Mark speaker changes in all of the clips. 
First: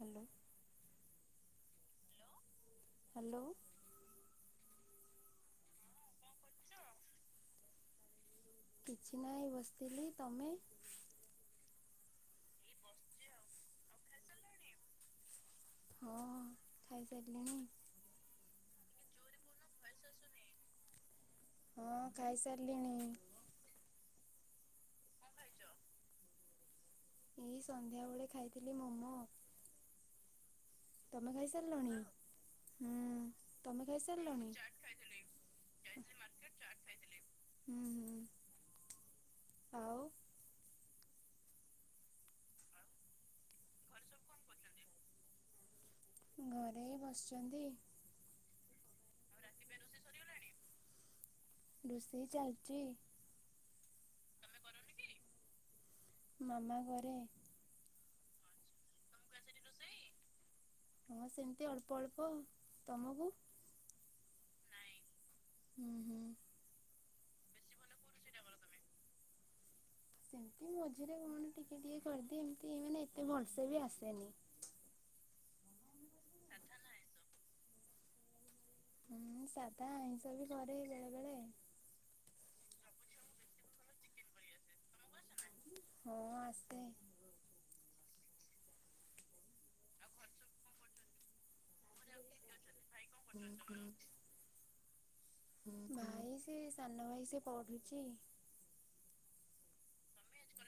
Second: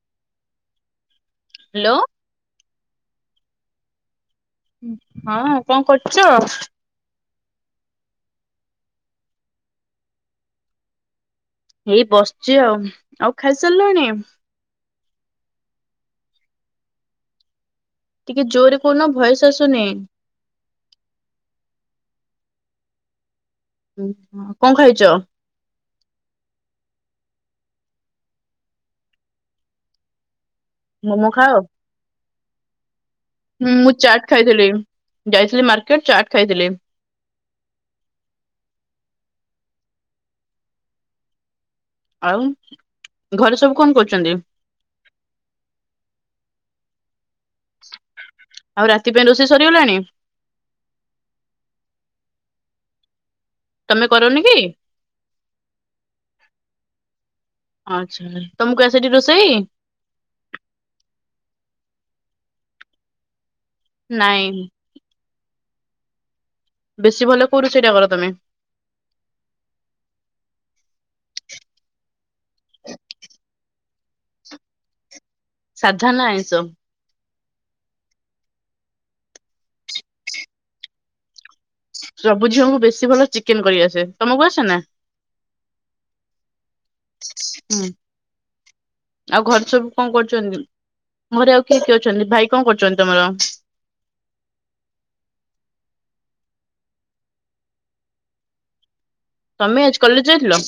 Speaker 1: Hello.
Speaker 2: Hello
Speaker 1: hello.
Speaker 2: ହଁ କଣ କରୁଚ?
Speaker 1: କିଛି ନାହିଁ ବସିଥିଲି ତମେ?
Speaker 2: ଏଇ ବସଚି ଆଉ, ଆଉ ଖାଇସାରିଲଣି?
Speaker 1: ହଁ ଖାଇସାରିଲିଣି।
Speaker 2: ଟିକେ ଜୋରରେ କହୁନ ଭଏସ୍ ଆସୁନି।
Speaker 1: ହଁ ଖାଇସାରିଲିଣି।
Speaker 2: କଣ ଖାଇଚ?
Speaker 1: ଖାଇଛ? ଏଇ ସନ୍ଧ୍ୟାବେଳେ ଖାଇଥିଲି ମୋମୋ।
Speaker 2: ମୋମୋ
Speaker 1: ତମେ
Speaker 2: ଖାଅ?
Speaker 1: ଖାଇସାରିଲଣି?
Speaker 2: ହୁଁ
Speaker 1: ତମେ
Speaker 2: ମୁଁ
Speaker 1: ଖାଇ
Speaker 2: ଚାଟ
Speaker 1: ସାରିଲଣି?
Speaker 2: ଖାଇଥିଲି। ଯାଇଥିଲି ମାର୍କେଟ ଚାଟ ଖାଇଥିଲି।
Speaker 1: ହୁଁ ହୁଁ ଆଉ
Speaker 2: ଆଉ ଘରେ ସବୁ କଣ କରୁଛନ୍ତି?
Speaker 1: ଘରେ ବସିଛନ୍ତି।
Speaker 2: ଆଉ ରାତି ପାଇଁ ରୋଷେଇ ସରିଗଲାଣି?
Speaker 1: ରୋଷେଇ ଚାଲିଛି
Speaker 2: ତମେ କରନି କି
Speaker 1: ମାମା ଘରେ
Speaker 2: ଆଛା। ତମକୁ ଆସେଟି ରୋଷେଇ?
Speaker 1: ହମ ସେମିତି ଅଳ୍ପ ଅଳ୍ପ ତମକୁ?
Speaker 2: ନାଇଁ।
Speaker 1: ନାଇଁ।
Speaker 2: ବେଶି ଭଲ କୋଉ ରୋଷେଇଟା କର ତମେ?
Speaker 1: ସେମିତି ମଝିରେ କଣ ଟିକେ ଟିକେ କରିଦିଏ ଏମିତି ମାନେ ଏତେ ଭଲସେ ବି ଆସେନି।
Speaker 2: ସାଧା ନା ଆଇଁଷ?
Speaker 1: ହୁଁ ସାଧା ଆଇଁଷ ବି କରେ ବେଳେ ବେଳେ।
Speaker 2: ସବୁ ଝିଅଙ୍କୁ ବେଶୀ ଭଲ ଚିକେନ କରିଆସେ ତମକୁ ଆସେ ନା?
Speaker 1: ହଁ ଆସେ।
Speaker 2: ହୁଁ। ଆଉ ଘରେ ସବୁ କଣ କରୁଛନ୍ତି ଘରେ ଆଉ କିଏ କିଏ ଅଛନ୍ତି ଭାଇ କଣ କରୁଛନ୍ତି ତମର?
Speaker 1: ହୁଁ। ଭାଇ ସେ ସାନ ଭାଇ ସେ ପଢୁଛି।
Speaker 2: ତମେ ଆଜି କଲେଜ ଯାଇଥିଲ?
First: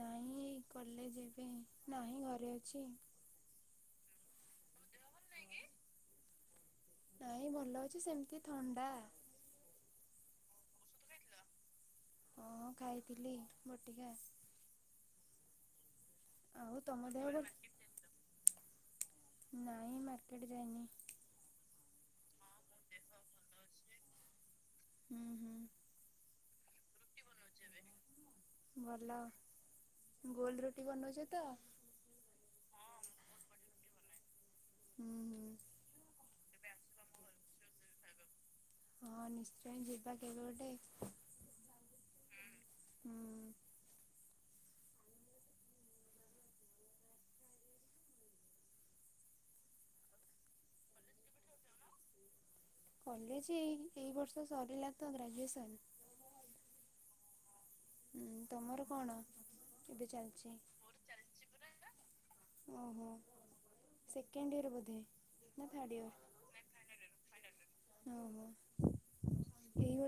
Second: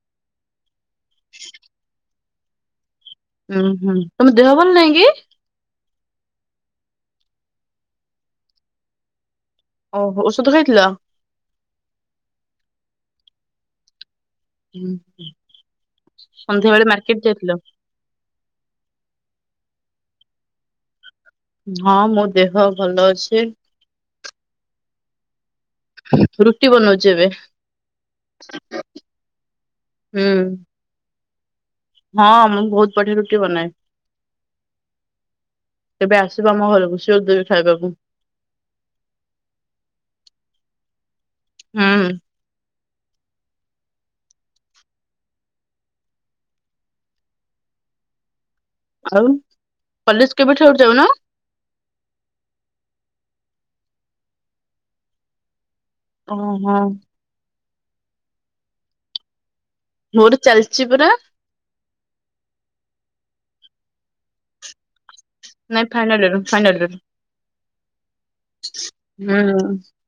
Speaker 1: ନାଇଁ କଲେଜ ଯିବେ ନାହିଁ ଘରେ ଅଛି।
Speaker 2: ହୁଁ ହୁଁ ତମ ଦେହ ଭଲ ନାଇଁ କି?
Speaker 1: ନାଇଁ ଭଲ ଅଛି ସେମିତି ଥଣ୍ଡା।
Speaker 2: ଓହୋ ଔଷଧ ଖାଇଥିଲ?
Speaker 1: ହଁ ଖାଇଥିଲି ବଟିକା। ଆଉ
Speaker 2: ସନ୍ଧ୍ୟାବେେଳେ
Speaker 1: ତମ ଦେହ
Speaker 2: ମାର୍କେଟ
Speaker 1: ଭଲ
Speaker 2: ଯାଇଥିଲ?
Speaker 1: ନାଇଁ ମାର୍କେଟ ଯାଇନି।
Speaker 2: ହଁ ମୋ ଦେହ ଭଲ ଅଛି।
Speaker 1: ହୁଁ ହୁଁ
Speaker 2: ରୁଟି ବନଉଚି ଏବେ।
Speaker 1: ଭଲ
Speaker 2: ହୁଁ
Speaker 1: ଗୋଲ ରୁଟି ବନଉଚ ତ?
Speaker 2: ହଁ ମୁଁ ବହୁତ ବଢିଆ ରୁଟି ବନାଏ।
Speaker 1: ହୁଁ ହୁଁ
Speaker 2: କେବେ ଆସିବା ଆମ ଘରକୁ ସିୱର ଦେବି ଖାଇବାକୁ।
Speaker 1: ହଁ ନିଶ୍ଚୟ ଯିବା କେବେ ଗୋଟେ?
Speaker 2: ହୁଁ।
Speaker 1: ହୁଁ
Speaker 2: ଆଉ କଲେଜ କେବେଠାରୁ ଯାଉନ?
Speaker 1: କଲେଜ ଏଇ ଏଇ ବର୍ଷ ସରିଲା ତ ଗ୍ରାଜୁଏସନ।
Speaker 2: ଓ ହୋ।
Speaker 1: ହୁଁ ତମର କଣ ଏବେ
Speaker 2: ମୋର
Speaker 1: ଚାଲିଛି?
Speaker 2: ପରା
Speaker 1: ଓହୋ ସେକେଣ୍ଡ ଇୟର ବୋଧେ? ନା
Speaker 2: ନାଇଁ
Speaker 1: third year
Speaker 2: final year final year.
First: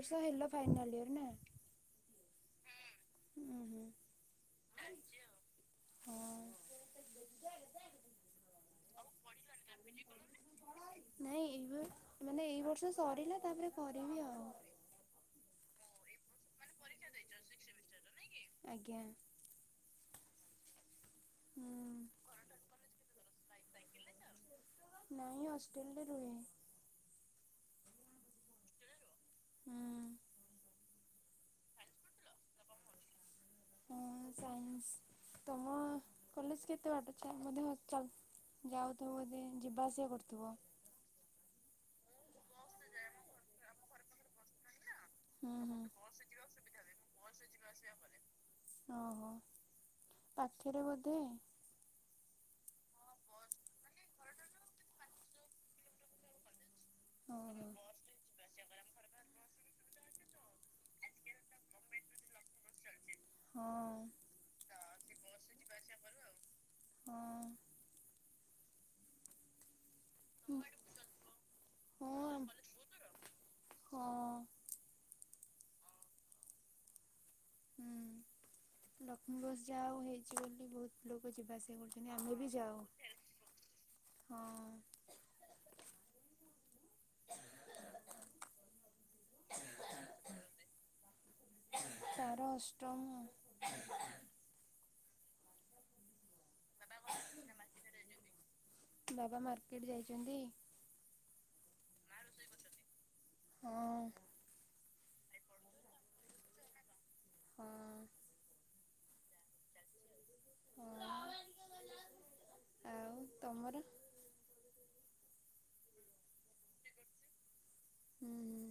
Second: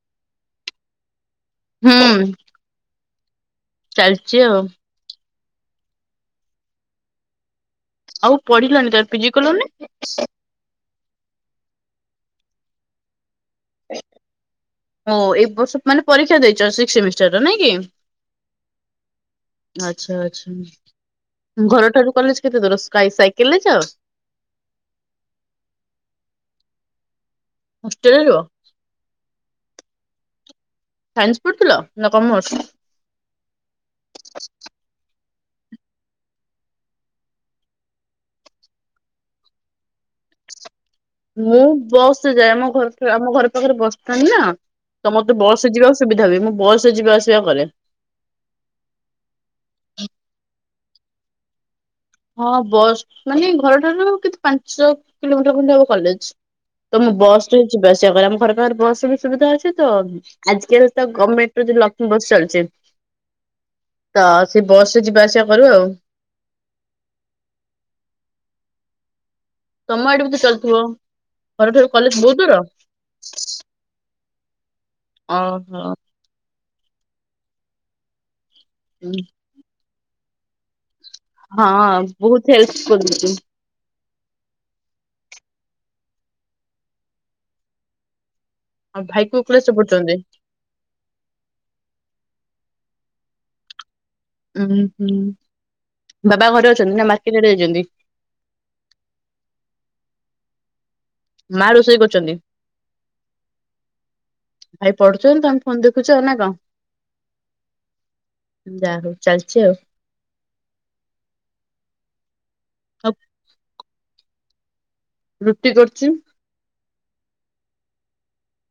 Speaker 1: ସେ ହେଲା ଫାଇନାଲ୍ ଇୟର ନା?
Speaker 2: ହୁଁ।
Speaker 1: ଉଁ ହୁଁ।
Speaker 2: ଚାଲିଛି ଆଉ।
Speaker 1: ଚାଲିଛି ଆଉ। ହଁ।
Speaker 2: ଆଉ ପଢିଲନି ତମେ ପିଜି କଲନି?
Speaker 1: ନାଇଁ ଏଇ [inaudible] ମାନେ ଏଇ ବର୍ଷ ସରିଲା ତାପରେ କରିବି ଆଉ।
Speaker 2: ଓ ଏ ବର୍ଷ ମାନେ ପରୀକ୍ଷା ଦେଇଛ ସିକ୍ସ ସେମିଷ୍ଟାରର ନାଇଁ କି?
Speaker 1: ଆଜ୍ଞା।
Speaker 2: ଆଚ୍ଛା ଆଚ୍ଛା,
Speaker 1: ହୁଁ
Speaker 2: ଘରଠାରୁ କଲେଜ କେତେ ଦୂର ସ୍କାଇ ସାଇକେଲରେ ଯାଅ?
Speaker 1: ନାଇଁ ହଷ୍ଟେଲରେ ରୁହେ।
Speaker 2: ହଷ୍ଟେଲେ ରୁହ?
Speaker 1: ଉଁ-ଉଁ-ଉଁ।
Speaker 2: ସାଇନ୍ସ ପଢୁଥିଲ ନା କମର୍ସ?
Speaker 1: ହଁ ସାଇନ୍ସ, ତମ କଲେଜ କେତେ ବାଟ ଚାଲ୍ ବୋଧେ ଚାଲ୍ ଯାଉଥିବ ବୋଧେ ଯିବା ଆସିବା କରୁଥିବ?
Speaker 2: ମୁଁ ବସରେ ଯାଏ ଆମ ଘରଠି ଆମ ଘର ପାଖରେ ବସଷ୍ଟାଣ୍ଡ ନା। ତ ମତେ
Speaker 1: ହୁଁ
Speaker 2: ବସରେ
Speaker 1: ହୁଁ
Speaker 2: ଯିବାକୁ ସୁବିଧା ହୁଏ, ମୁଁ ବସରେ ଯିବା ଆସିବା କରେ।
Speaker 1: [inaudible] ଓହୋଃ ପାଖରେ ବୋଧେ?
Speaker 2: ହଁ ବସ୍ ମାନେ ଘରଠାରୁ କେତେ ପାଞ୍ଚ କିଲୋମିଟର ଖଣ୍ଡେ ହବ କଲେଜ। ତ ମୁଁ ବସରେ
Speaker 1: ଓହୋ
Speaker 2: ଯିବାଆସିବା କରେ ଆମ ଘର ପାଖରେ ବସର ସୁବିଧା ଅଛି ତ। ଆଜିକାଲି ତ ଗମେଣ୍ଟର ଯୋଉ ଲକ୍ଷ୍ମୀ ବସ୍ ଚାଲିଛି।
Speaker 1: ହଁ।
Speaker 2: ତ ସେ ବସରେ ଯିବା ଆସିବା କରୁ ଆଉ।
Speaker 1: ହଁ।
Speaker 2: ତମ ଆଡେ ବି ତ
Speaker 1: ହୁଁ।
Speaker 2: ଚାଲୁଥିବ ଘରଠୁ କଲେଜ
Speaker 1: ହଁ
Speaker 2: ବହୁତ ଦୂର?
Speaker 1: ହଁ।
Speaker 2: ଓହୋଃ।
Speaker 1: ହୁଁ ଉଁ, ଲକ୍ଷ୍ମୀ ବସ୍ ଯାଆ ହଉ ହେଇଛି ବୋଲି ବହୁତ୍ ଲୋକ ଯିବା ଆସିବା
Speaker 2: ହଁ
Speaker 1: କରୁଛନ୍ତି, ଆମେ ବି
Speaker 2: ବହୁତ ହେଲ୍ପ
Speaker 1: ଯାଉ,
Speaker 2: କରୁଛି।
Speaker 1: ହଁ।
Speaker 2: ଆଉ ଭାଇ କୋଉ କ୍ଲାସ୍ ରେ ପଢୁଛନ୍ତି?
Speaker 1: ତାର ଅଷ୍ଟମ।
Speaker 2: ଉଁହୁଁ ହୁଁ, ବାବା ଘରେ ଅଛନ୍ତି ନା ମାର୍କେଟ ଆଡେ ଯାଇଛନ୍ତି?
Speaker 1: ବାବା ମାର୍କେଟ ଯାଇଛନ୍ତି।
Speaker 2: ମା ରୋଷେଇ କରୁଛନ୍ତି
Speaker 1: ହଁ।
Speaker 2: ଭାଇ ପଢୁଛନ୍ତି ତମେ ଫୋନ୍ ଦେଖୁଛ ନା କଣ?
Speaker 1: ହଁ।
Speaker 2: ଯା ହଉ ଚାଲିଛି ଆଉ।
Speaker 1: ହଁ ଆଉ ତମର?
Speaker 2: ରୁଟି କରୁଚୁ।
Speaker 1: ହୁଁ ଉଁ,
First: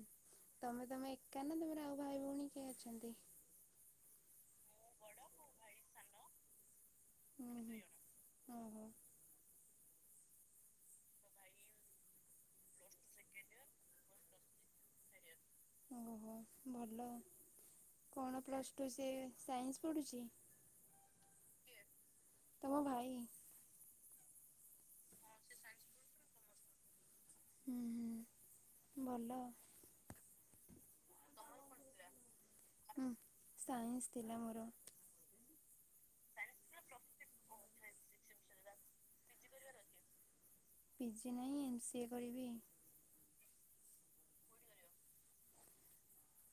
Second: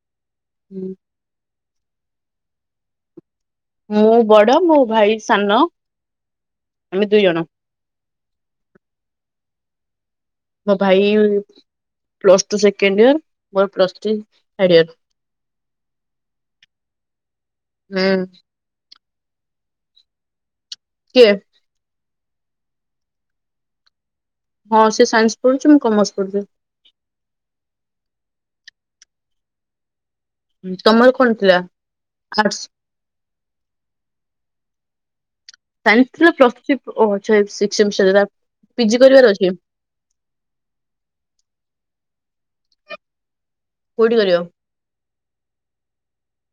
Speaker 1: ତମେ ତମେ ଏକା ନା ତମର ଆଉ ଭାଇ ଭଉଣୀ କିଏ ଅଛନ୍ତି?
Speaker 2: ମୁଁ ବଡ ମୋ ଭାଇ ସାନ ଆମେ ଦି ଜଣ।
Speaker 1: ଓହୋଃ।
Speaker 2: ମୋ ଭାଇ ପ୍ଲସ ଟୁ ସେକେଣ୍ଡ ଇଅର ମୋର ପ୍ଲସ ଥ୍ରୀ ଥାର୍ଡଇଅର
Speaker 1: ଓହୋ ଭଲ
Speaker 2: ହୁଁ
Speaker 1: କଣ ପ୍ଲସ୍ ଟୁ ସିଏ ସାଇନ୍ସ ପଢ଼ୁଛି?
Speaker 2: କିଏ?
Speaker 1: ତୁମ ଭାଇ
Speaker 2: ହଁ ସିଏ ସାଇନ୍ସ ପଢ଼ୁଛି ମୁଁ କମର୍ସ ପଢ଼ିଲି।
Speaker 1: ହୁଁ ହୁଁ ଭଲ
Speaker 2: ତମର କଣ ଥିଲା ଆର୍ଟସ?
Speaker 1: ହୁଁ ସାଇନ୍ସ ଥିଲା ମୋର।
Speaker 2: ସାଇନ୍ସ ରେ ପ୍ଲସ୍ ଥ୍ରି ଓହୋ ଆଛା [unintelligible] ସିକ୍ସ ସେମିଷ୍ଟରରେ [unintelligible] ପିଜି କରିବାରେ ଅଛି?
Speaker 1: ପିଜି ନାହିଁ ଏମ ସି ଏ କରିବି।
Speaker 2: କୋଉଠି କରିବ?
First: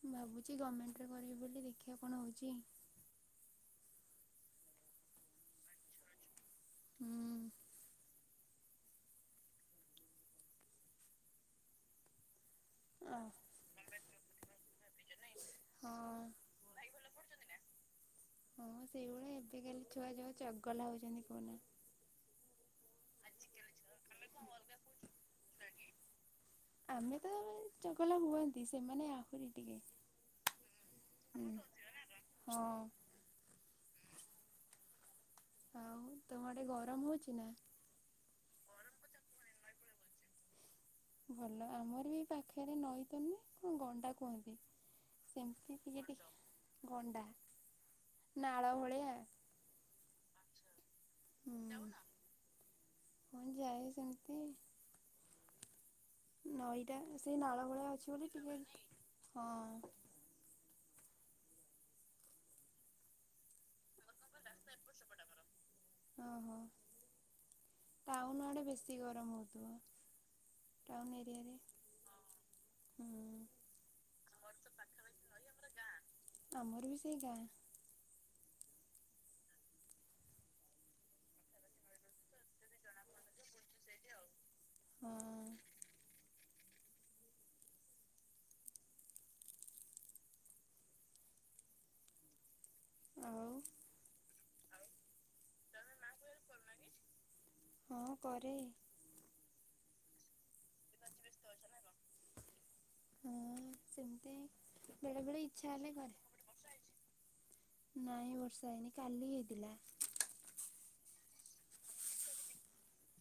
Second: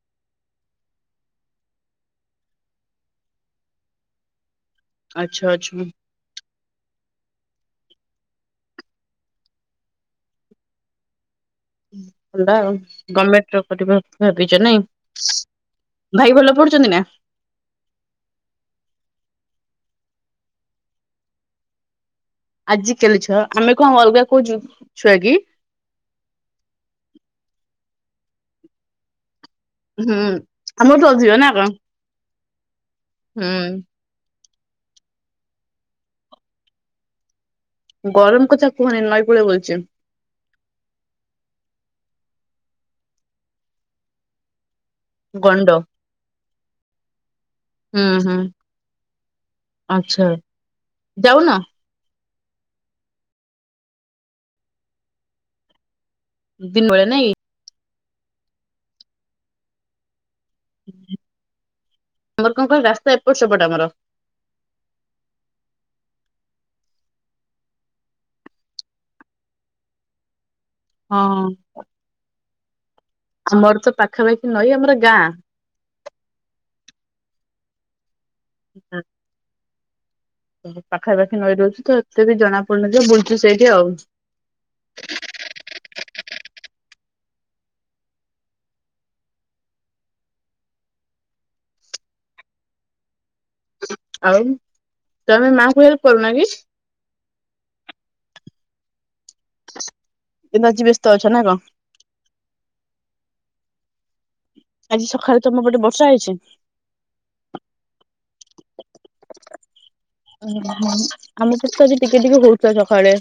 Speaker 1: ମୁଁ ଭାବୁଛି ଗମେଣ୍ଟରେ କରିବି ବୋଲି ଦେଖିବା କଣ ହଉଛି।
Speaker 2: ଆଚ୍ଛା ଆଚ୍ଛା ହୁଁ।
Speaker 1: ହୁଁ।
Speaker 2: ହେଲା ଆଉ
Speaker 1: ଆ
Speaker 2: ଗମେଣ୍ଟର କରିବା ଭାବିଛ ନାଇଁ?
Speaker 1: ହଁ।
Speaker 2: ଭାଇ ଭଲ ପଢୁଛନ୍ତି ନା?
Speaker 1: ହଁ ସେଇଭଳିଆ ଏବେ କାଲି ଛୁଆ ଯୋଉ ଚଗଲା ହଉଛନ୍ତି କହୁନା।
Speaker 2: ଆଜି କାଲି ଛୁଆ, ଆମେ କଣ ଅଲଗା କୋଉ ଯୁ ଛୁଆ କି?
Speaker 1: ଛୁଆ କି? ଆମେ ତ ଚଗଲ ହୁଅନ୍ତି ସେମାନେ ଆହୁରି ଟିକେ।
Speaker 2: ହୁଁ ଆମଠୁ ଅଧିକ
Speaker 1: ହୁଁ।
Speaker 2: ନା କଣ?
Speaker 1: ହଁ।
Speaker 2: ହୁଁ।
Speaker 1: ଆଉ? ତମ ଆଡେ ଗରମ ହଉଛିି ନା?
Speaker 2: ଗରମ କଥା କୁହନି ନଈକୂଳେ ବଇଚି।
Speaker 1: ଭଲ ଆମର ବି ପାଖରେ ନଈ ତ ନୁହେଁ କଣ ଗଣ୍ଡା କୁହନ୍ତି।
Speaker 2: ଗଣ୍ଡ
Speaker 1: ସେମିତି ଟିକେ ଟିକ, ଗଣ୍ଡା
Speaker 2: ହୁଁ ହୁଁ
Speaker 1: ନାଳ ଭଳିଆ।
Speaker 2: ଆଚ୍ଛା। ଯାଉନ
Speaker 1: ହୁଁ ମୁଁ ଯାଏ ସେମିତି
Speaker 2: ଦିନ
Speaker 1: ନଈଟା
Speaker 2: ବେଳେ ନାଇଁ
Speaker 1: ସେଇ ନାଳ ଭଳିଆ ଅଛି ବୋଲି ଟିକେ ହଁ।
Speaker 2: ଆମର କଣ କହିଲୁ ରାସ୍ତା ଏପଟ ସେପଟ ଆମର।
Speaker 1: ଓ ହୋ। ଟାଉନ ଆଡେ ବେଶୀ ଗରମ ହଉଥିବ ଟାଉନ
Speaker 2: ହଁ
Speaker 1: ଏରିଆରେ ହୁଁ
Speaker 2: ଆମର ତ ପାଖାପାଖି ନଈ ଆମର ଗାଁ
Speaker 1: ଆମର ବି ସେଇ ଗାଁ।
Speaker 2: ହ ହଁ ଓହୋ ପାଖାପାଖି ନଈ ରହୁଛି ତ ଏତେ ବି ଜଣା ପଡୁ ନାଇଁ ଯେ ବୁଲୁଚୁ ସେଇଠି ଆଉ।
Speaker 1: ହଁ ଆଉ?
Speaker 2: ଆଉ ତମେ ମା କୁ ହେଲ୍ପ କରୁନା କି?
Speaker 1: ହଁ କରେ।
Speaker 2: [unintelligible] ଆଜି ବ୍ୟସ୍ତ ଅଛ ନା କଣ।
Speaker 1: ହଁ ସେମିତି
Speaker 2: ଆଜି
Speaker 1: ବେଳେ
Speaker 2: ସକାଳେ
Speaker 1: ବେଳେ
Speaker 2: ତମ
Speaker 1: ଇଚ୍ଛା
Speaker 2: ପଟେ
Speaker 1: ହେଲେ
Speaker 2: ବର୍ଷା
Speaker 1: କରେ।
Speaker 2: ହେଇଛି?
Speaker 1: ନାଇଁ ବର୍ଷା ହେଇନି କାଲି ହେଇଥିଲା।
Speaker 2: ଓହୋ ଆମ ସେ ତ ବି ଟିକେ ଟିକେ ହଉଥିଲା ସକାଳେ?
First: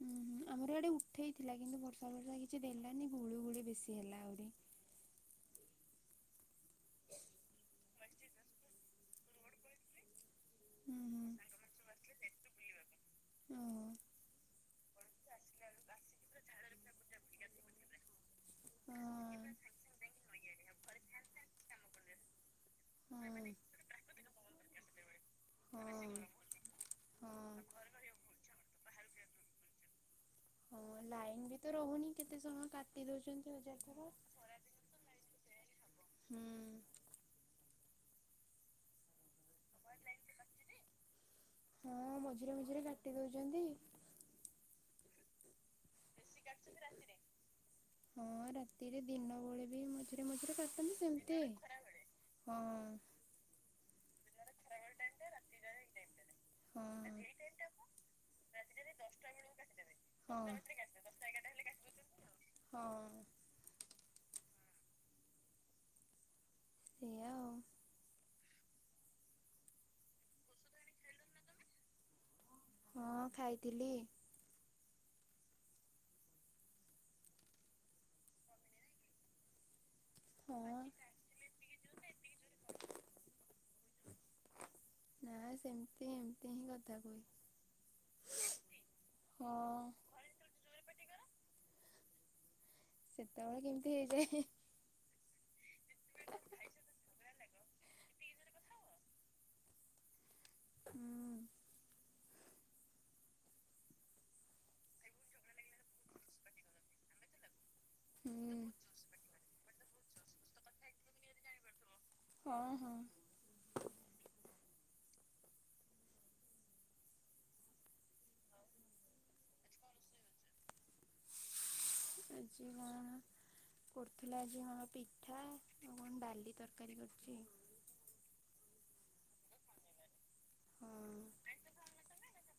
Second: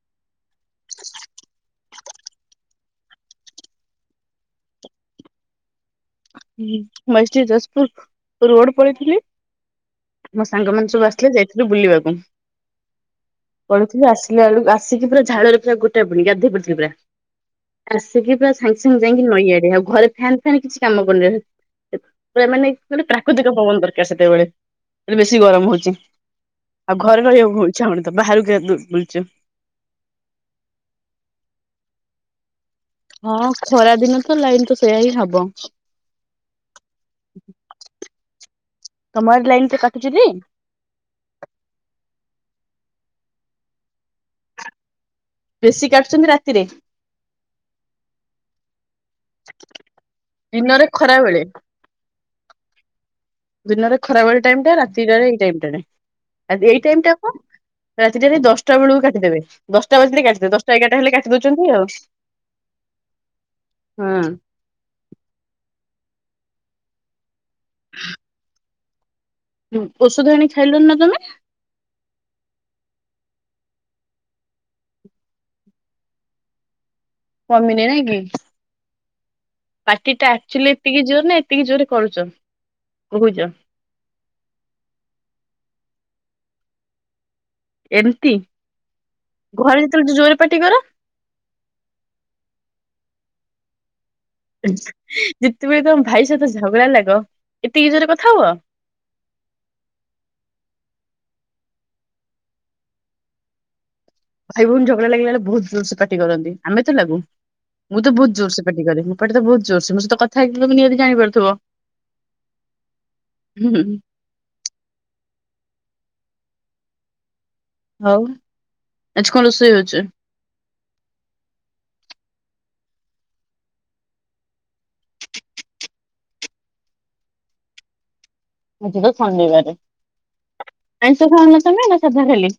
Speaker 1: ହୁଁ ହୁଁ ଆମର ଇଆଡେ ଉଠେଇଥିଲା କିନ୍ତୁ ବର୍ଷା ଫର୍ଷା କିଛି ଦେଲାନି ଗୁଳୁ ଗୁଳି ବେଶୀ ହେଲା ଆହୁରି।
Speaker 2: ହଁ ଆଜି ଟିକେ ଯାଜପୁର ରୋଡ୍ ପଳେଇଥିଲି। ମୋ ସାଙ୍ଗମାନେ
Speaker 1: ହୁଁ
Speaker 2: ସବୁ
Speaker 1: ହୁଁ
Speaker 2: ଆସିଥିଲେ ଯାଇଥିଲୁ ବୁଲିବାକୁ। ପଢୁଥିଲି ଆସିଲା ବେଳକୁ ଆସିକି ପୁରା ଝାଳରେ ପୁରା ଗୋଟା ବୁଡି ଗାଧୋଇ ପଡିଥିଲି ପୁରା। ଆସିକି ପୁରା ସାଙ୍ଗେ ସାଙ୍ଗେ ଯାଇଁକି
Speaker 1: ଓହୋ
Speaker 2: ନଈଆଡେ। ଆଉ ଘରେ ଫ୍ୟାନ୍ ଫ୍ୟାନ୍ କିଛି କାମ କରୁନି। ପୁରା ମାନେ ମାନେ
Speaker 1: ହଁ ହଁ
Speaker 2: ପ୍ରାକୃତିକ ପବନ ଦରକାର ସେତେବେଳେ। ଏ ବେଶୀ ଗରମ ହଉଚି।
Speaker 1: ହଁ
Speaker 2: ଆଉ ଘରେ
Speaker 1: ହଁ।
Speaker 2: ରହିବାକୁ ଇଛା ହଉନି ତ ବାହାରେ ଖା ବୁଲୁଚୁ।
Speaker 1: ହଁ। ଲାଇ ମୁଁ ବି ତ ରହୁନି କେତେ ସମୟ କା
Speaker 2: ହଁ ଖରା ଦିନ ତ ଲାଇନ୍ ତ ସେଇୟା ହିଁ ହବ। ତମ ଆଡେ ଲାଇନ୍ ତ କାଟୁଚି ଟି?
Speaker 1: ହଁ ମଝିରେ ମଝିରେ କାଟି ଦଉଚନ୍ତି।
Speaker 2: ବେଶୀ କାଟୁଛନ୍ତି ରାତିରେ।
Speaker 1: ହଁ ରାତିରେ ଦିନ ବେଳେ ବି ମଝିରେ ମଝିରେ
Speaker 2: ଦିନରେ
Speaker 1: କାଟନ୍ତି
Speaker 2: ଖରା
Speaker 1: ସେମତି।
Speaker 2: ବେଳେ।
Speaker 1: ହଁ।
Speaker 2: ଦିନରେ ଖରା ବେଳ ଟାଇମ୍ ଟା। ରାତି ଟାରେ ଏଇ ଟାଇମ୍ ଟାରେ। ଆ ଏଇ
Speaker 1: ହଁ
Speaker 2: ଟାଇମ୍ ଟା କଣ ରାତିଟାରେ ଦଶଟା ବେଳକୁ କାଟିଦେବେ। ଦଶଟା ବାଜିଲେ କାଟିଦେବେ।
Speaker 1: ହଁ।
Speaker 2: ଦଶଟା ଏଗାରଟା ହେଲେ କାଟି ଦଉଛନ୍ତି ଆଉ।
Speaker 1: ହଁ
Speaker 2: ହଁ।
Speaker 1: ସେଇଆ ଆଉ।
Speaker 2: ହଁ ଔଷଧ ଆଣି ଖାଇଲନି ନା ତମେ?
Speaker 1: ହଁ ଖାଇଥିଲି।
Speaker 2: କମିନି ନାଇଁ କି? ପାର୍ଟି ଟା ଆକ୍ଚୁଆଲି
Speaker 1: ହଁ।
Speaker 2: ଏତିକି ଜୋରେ ନା ଏତିକି ଜୋରେ କରୁଚ କହୁଚ?
Speaker 1: ନାଁ ସେମତି ଏମତି ହିଁ କଥା କୁହେ।
Speaker 2: ଏମତି। ଘରେ
Speaker 1: ହଁ।
Speaker 2: ଯେତେବେଳେ ତ ଜୋରେ ପାଟି କର।
Speaker 1: ସେତେବେଳେ କେମିତି ହେଇଯାଏ।
Speaker 2: ଯେତେବେଳେ ତମ ଭାଇ ସହିତ ଝଗଡା ଲାଗ, ଏତିକି ଜୋରେ କଥା ହୁଅ?
Speaker 1: ହୁଁ।
Speaker 2: ଭାଇ ଭଉଣୀ ଝଗଡ଼ା ଲାଗିଲା ବହୁତ୍ ଜୋରସେ ପାଟି କରନ୍ତି। ଆମେ ତ ଲାଗୁ। ମୁଁ ତ ବହୁତ ଜୋରସେ ପାଟିିକରେ। ମୋ ପାଟି ତ ବହୁତ୍ ଜୋର୍ ସେ। ମୋ ସହିତ କଥା ହେଇକି ତମେ ନିହାତି ଜାଣିପାରୁଥିବ।
Speaker 1: ହଁ ହଁ।
Speaker 2: ହୁଁ ଆଉ ଆଜି କଣ ରୋଷେଇ ହଉଚି?
Speaker 1: ଆଜି କଣ କରୁଥିଲା ଆଜି କଣ ପିଠା ଆଉ କଣ ଡାଲି ତରକାରୀ କରିଚି।
Speaker 2: ଆଜି ତ ଶନିବାରେ।
Speaker 1: ହଁ।
Speaker 2: ଆଇଁଷ ଖାଉନ ତମେ ସାଧା ଖାଲି?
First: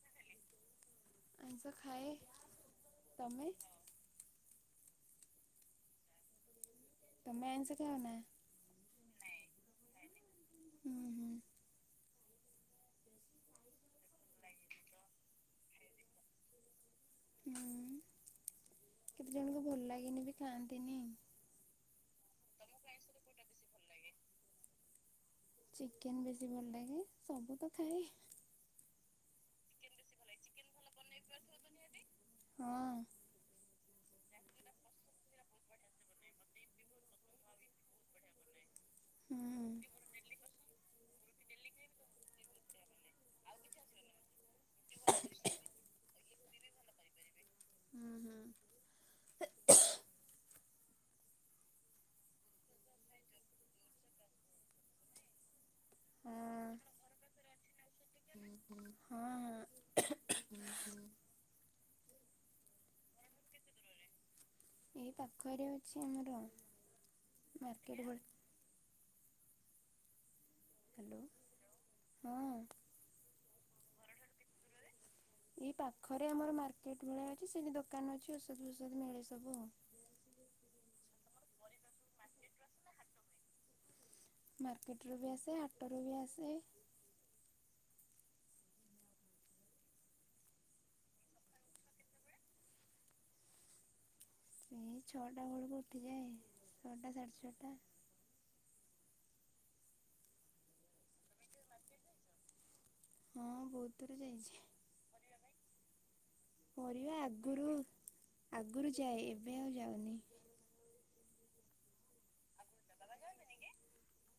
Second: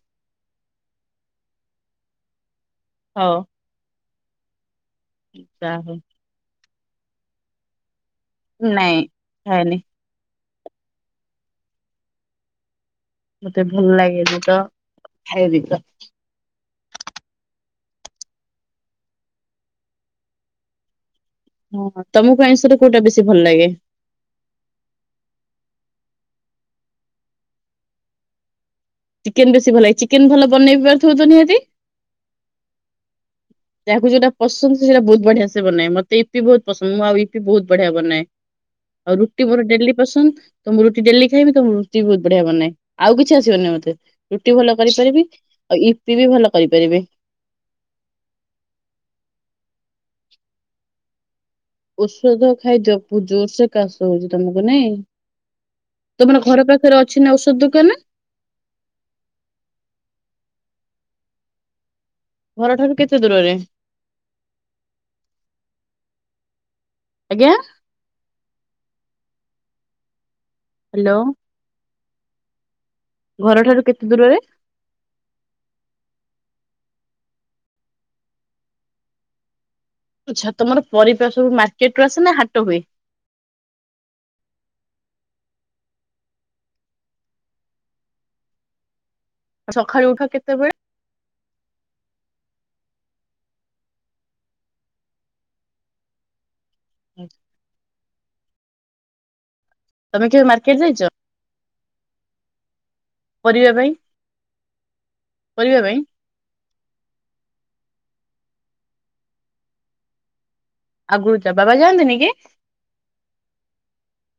Speaker 1: ଆଇଁଷ ଖାଏ।
Speaker 2: ହଉ
Speaker 1: ତମେ?
Speaker 2: ଯା ହଉ।
Speaker 1: ତମେ ଆଇଁଷ ଖାଓନା?
Speaker 2: ନାଇଁ ଖାଏନି।
Speaker 1: ହୁଁ ହୁଁ
Speaker 2: ମତେ ଭଲ ଲାଗେନି ତ ଖାଏନି ତ।
Speaker 1: ହୁଁ କେତେ ଜଣଙ୍କୁ ଭଲ ଲାଗେନି ବି ଖାଆନ୍ତିନି।
Speaker 2: ହଁ। ତମକୁ ଆଇଁଷ ରେ କୋଉଟା ବେଶୀ ଭଲ ଲାଗେ?
Speaker 1: ଚିକେନ୍ ବେଶୀ ଭଲ ଲାଗେ। ସବୁ ତ ଖାଏ।
Speaker 2: ଚିକେନ୍ ବେଶୀ ଭଲ ଲାଗେ। ଚିକେନ୍ ଭଲ ବନେଇ ପାରୁଥିବ ତ ନିହାତି?
Speaker 1: ହଁ।
Speaker 2: ତାକୁ ଯୋଉଟା ପସ ସେଇଟା ବହୁତ ବଢିଆ ସେ ବନାଏ ମତେ ଇପି ବହୁତ ପସନ୍ଦ ମୁ ଆଉ ଇପି ବହୁତ ବଢିଆ ବନାଏ। ଆଉ ରୁଟି ମୋର
Speaker 1: ହୁଁ।
Speaker 2: ଡେଲି ପସନ୍ଦ ତ ମୁଁ ରୁଟି ଡେଲି ଖାଇବି ତ ମୁଁ ରୁଟି ବି ବହୁତ ବଢିଆ ବନାଏ ଆଉ କିଛି ଆିସିବନି ମତେ ରୁଟି ଭଲ କରିପାରିବି ଆଉ ଇପି ବି ଭଲ କରିପାରିବେ।
Speaker 1: ହୁଁ ହୁଁ।
Speaker 2: ଔଷଧ ଖାଇଦିଅ ବହୁତ ଜୋର ସେ କାଶ ହଉଛି ତମକୁ ନାଇଁ। ତମର ଘର ପାଖରେ ଅଛି ନା ଔଷଧ ଦୋକାନ?
Speaker 1: ହୁଁ ହୁଁ ହଁ ହଁ। ହୁଁ ହୁଁ [unintelligible]
Speaker 2: ଘର ଠାରୁ କେତେ ଦୂରରେ?
Speaker 1: ଏଇ ପାଖରେ ଅଛି ଆମର।
Speaker 2: ଆଜ୍ଞା।
Speaker 1: କେଡ଼େ ବଡ଼
Speaker 2: ହ୍ୟାଲୋ।
Speaker 1: ହଁ
Speaker 2: ଘର ଠାରୁ କେତେ ଦୂରରେ?
Speaker 1: ଏଇ ପାଖରେ ଆମର ମାର୍କେଟ ଭଳିଆ ଅଛି ସେଠି ଦୋକାନ ଅଛି ଔଷଧ ଫଷଧ ମିଳେ ସବୁ ଆଉ।
Speaker 2: ଆଚ୍ଛା ତମର ପରିବା ସବୁ ମାର୍କେଟ ରୁ ଆସ ନା ହାଟ ହୁଏ?
Speaker 1: ମାର୍କେଟରୁୁ ବି ଆସେ ହାଟରୁ ବି ଆସେ।
Speaker 2: ଆଉ ସଖାଳୁ ଉଠ କେତେବେଳେ?
Speaker 1: ଏଇ ଛଅଟା ବେଳକୁ ଉଠିଯାଏ ଛଅଟା ସାଢ଼େ ଛଅଟା।
Speaker 2: ତମେ କେବେ ମାର୍କେଟ ଯାଇଛ
Speaker 1: ହଁ
Speaker 2: ପରିବା
Speaker 1: ବହୁତ
Speaker 2: ପାଇଁ।
Speaker 1: ଥର ଯାଇଛି
Speaker 2: ପରିବା ପାଇଁ।
Speaker 1: ପରିବା ଆଗରୁ ଆଗରୁ ଯାଏ ଏବେ ଆଉ ଯାଉନି।
Speaker 2: ଆଗରୁ ଯାଆ ବାବା ଯାଆନ୍ତିନି କି?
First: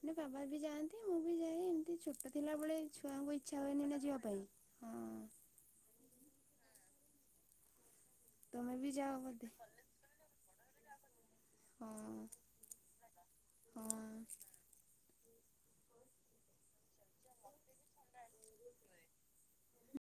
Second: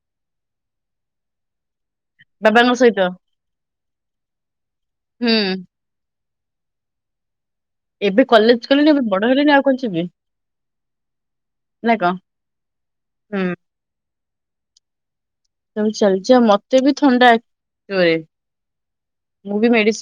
Speaker 1: ମୁଁ କରନି ବାବା ବି ଯାଆନ୍ତି ମୁଁ ବି ଯାଏ। ଛୋଟ
Speaker 2: ବାବାଙ୍କ
Speaker 1: ଥିଲାବେଳେ
Speaker 2: ସହିତ
Speaker 1: ଛୁଆଙ୍କୁ ଇଚ୍ଛା ହୁଏନି ନା ଯିବା ପାଇଁ ହଁ।
Speaker 2: ହୁଁ। ଏବେ କଲେଜ
Speaker 1: ତମେ ବି
Speaker 2: କଲେଣିି ଏବେ
Speaker 1: ଯାଅ
Speaker 2: ବଡ
Speaker 1: ବୋଧେ
Speaker 2: ହେଲେଣିି ଆଉ କଣ ଯିବି। ନାଇଁ କହ
Speaker 1: ହଁ
Speaker 2: ହୁଁ।
Speaker 1: ହଁ।
Speaker 2: ଚାଲିଚି ଆଉ ମତେ ବି ଥଣ୍ଡା ହୁଏ ମୁଁ ବି ମେଡିସି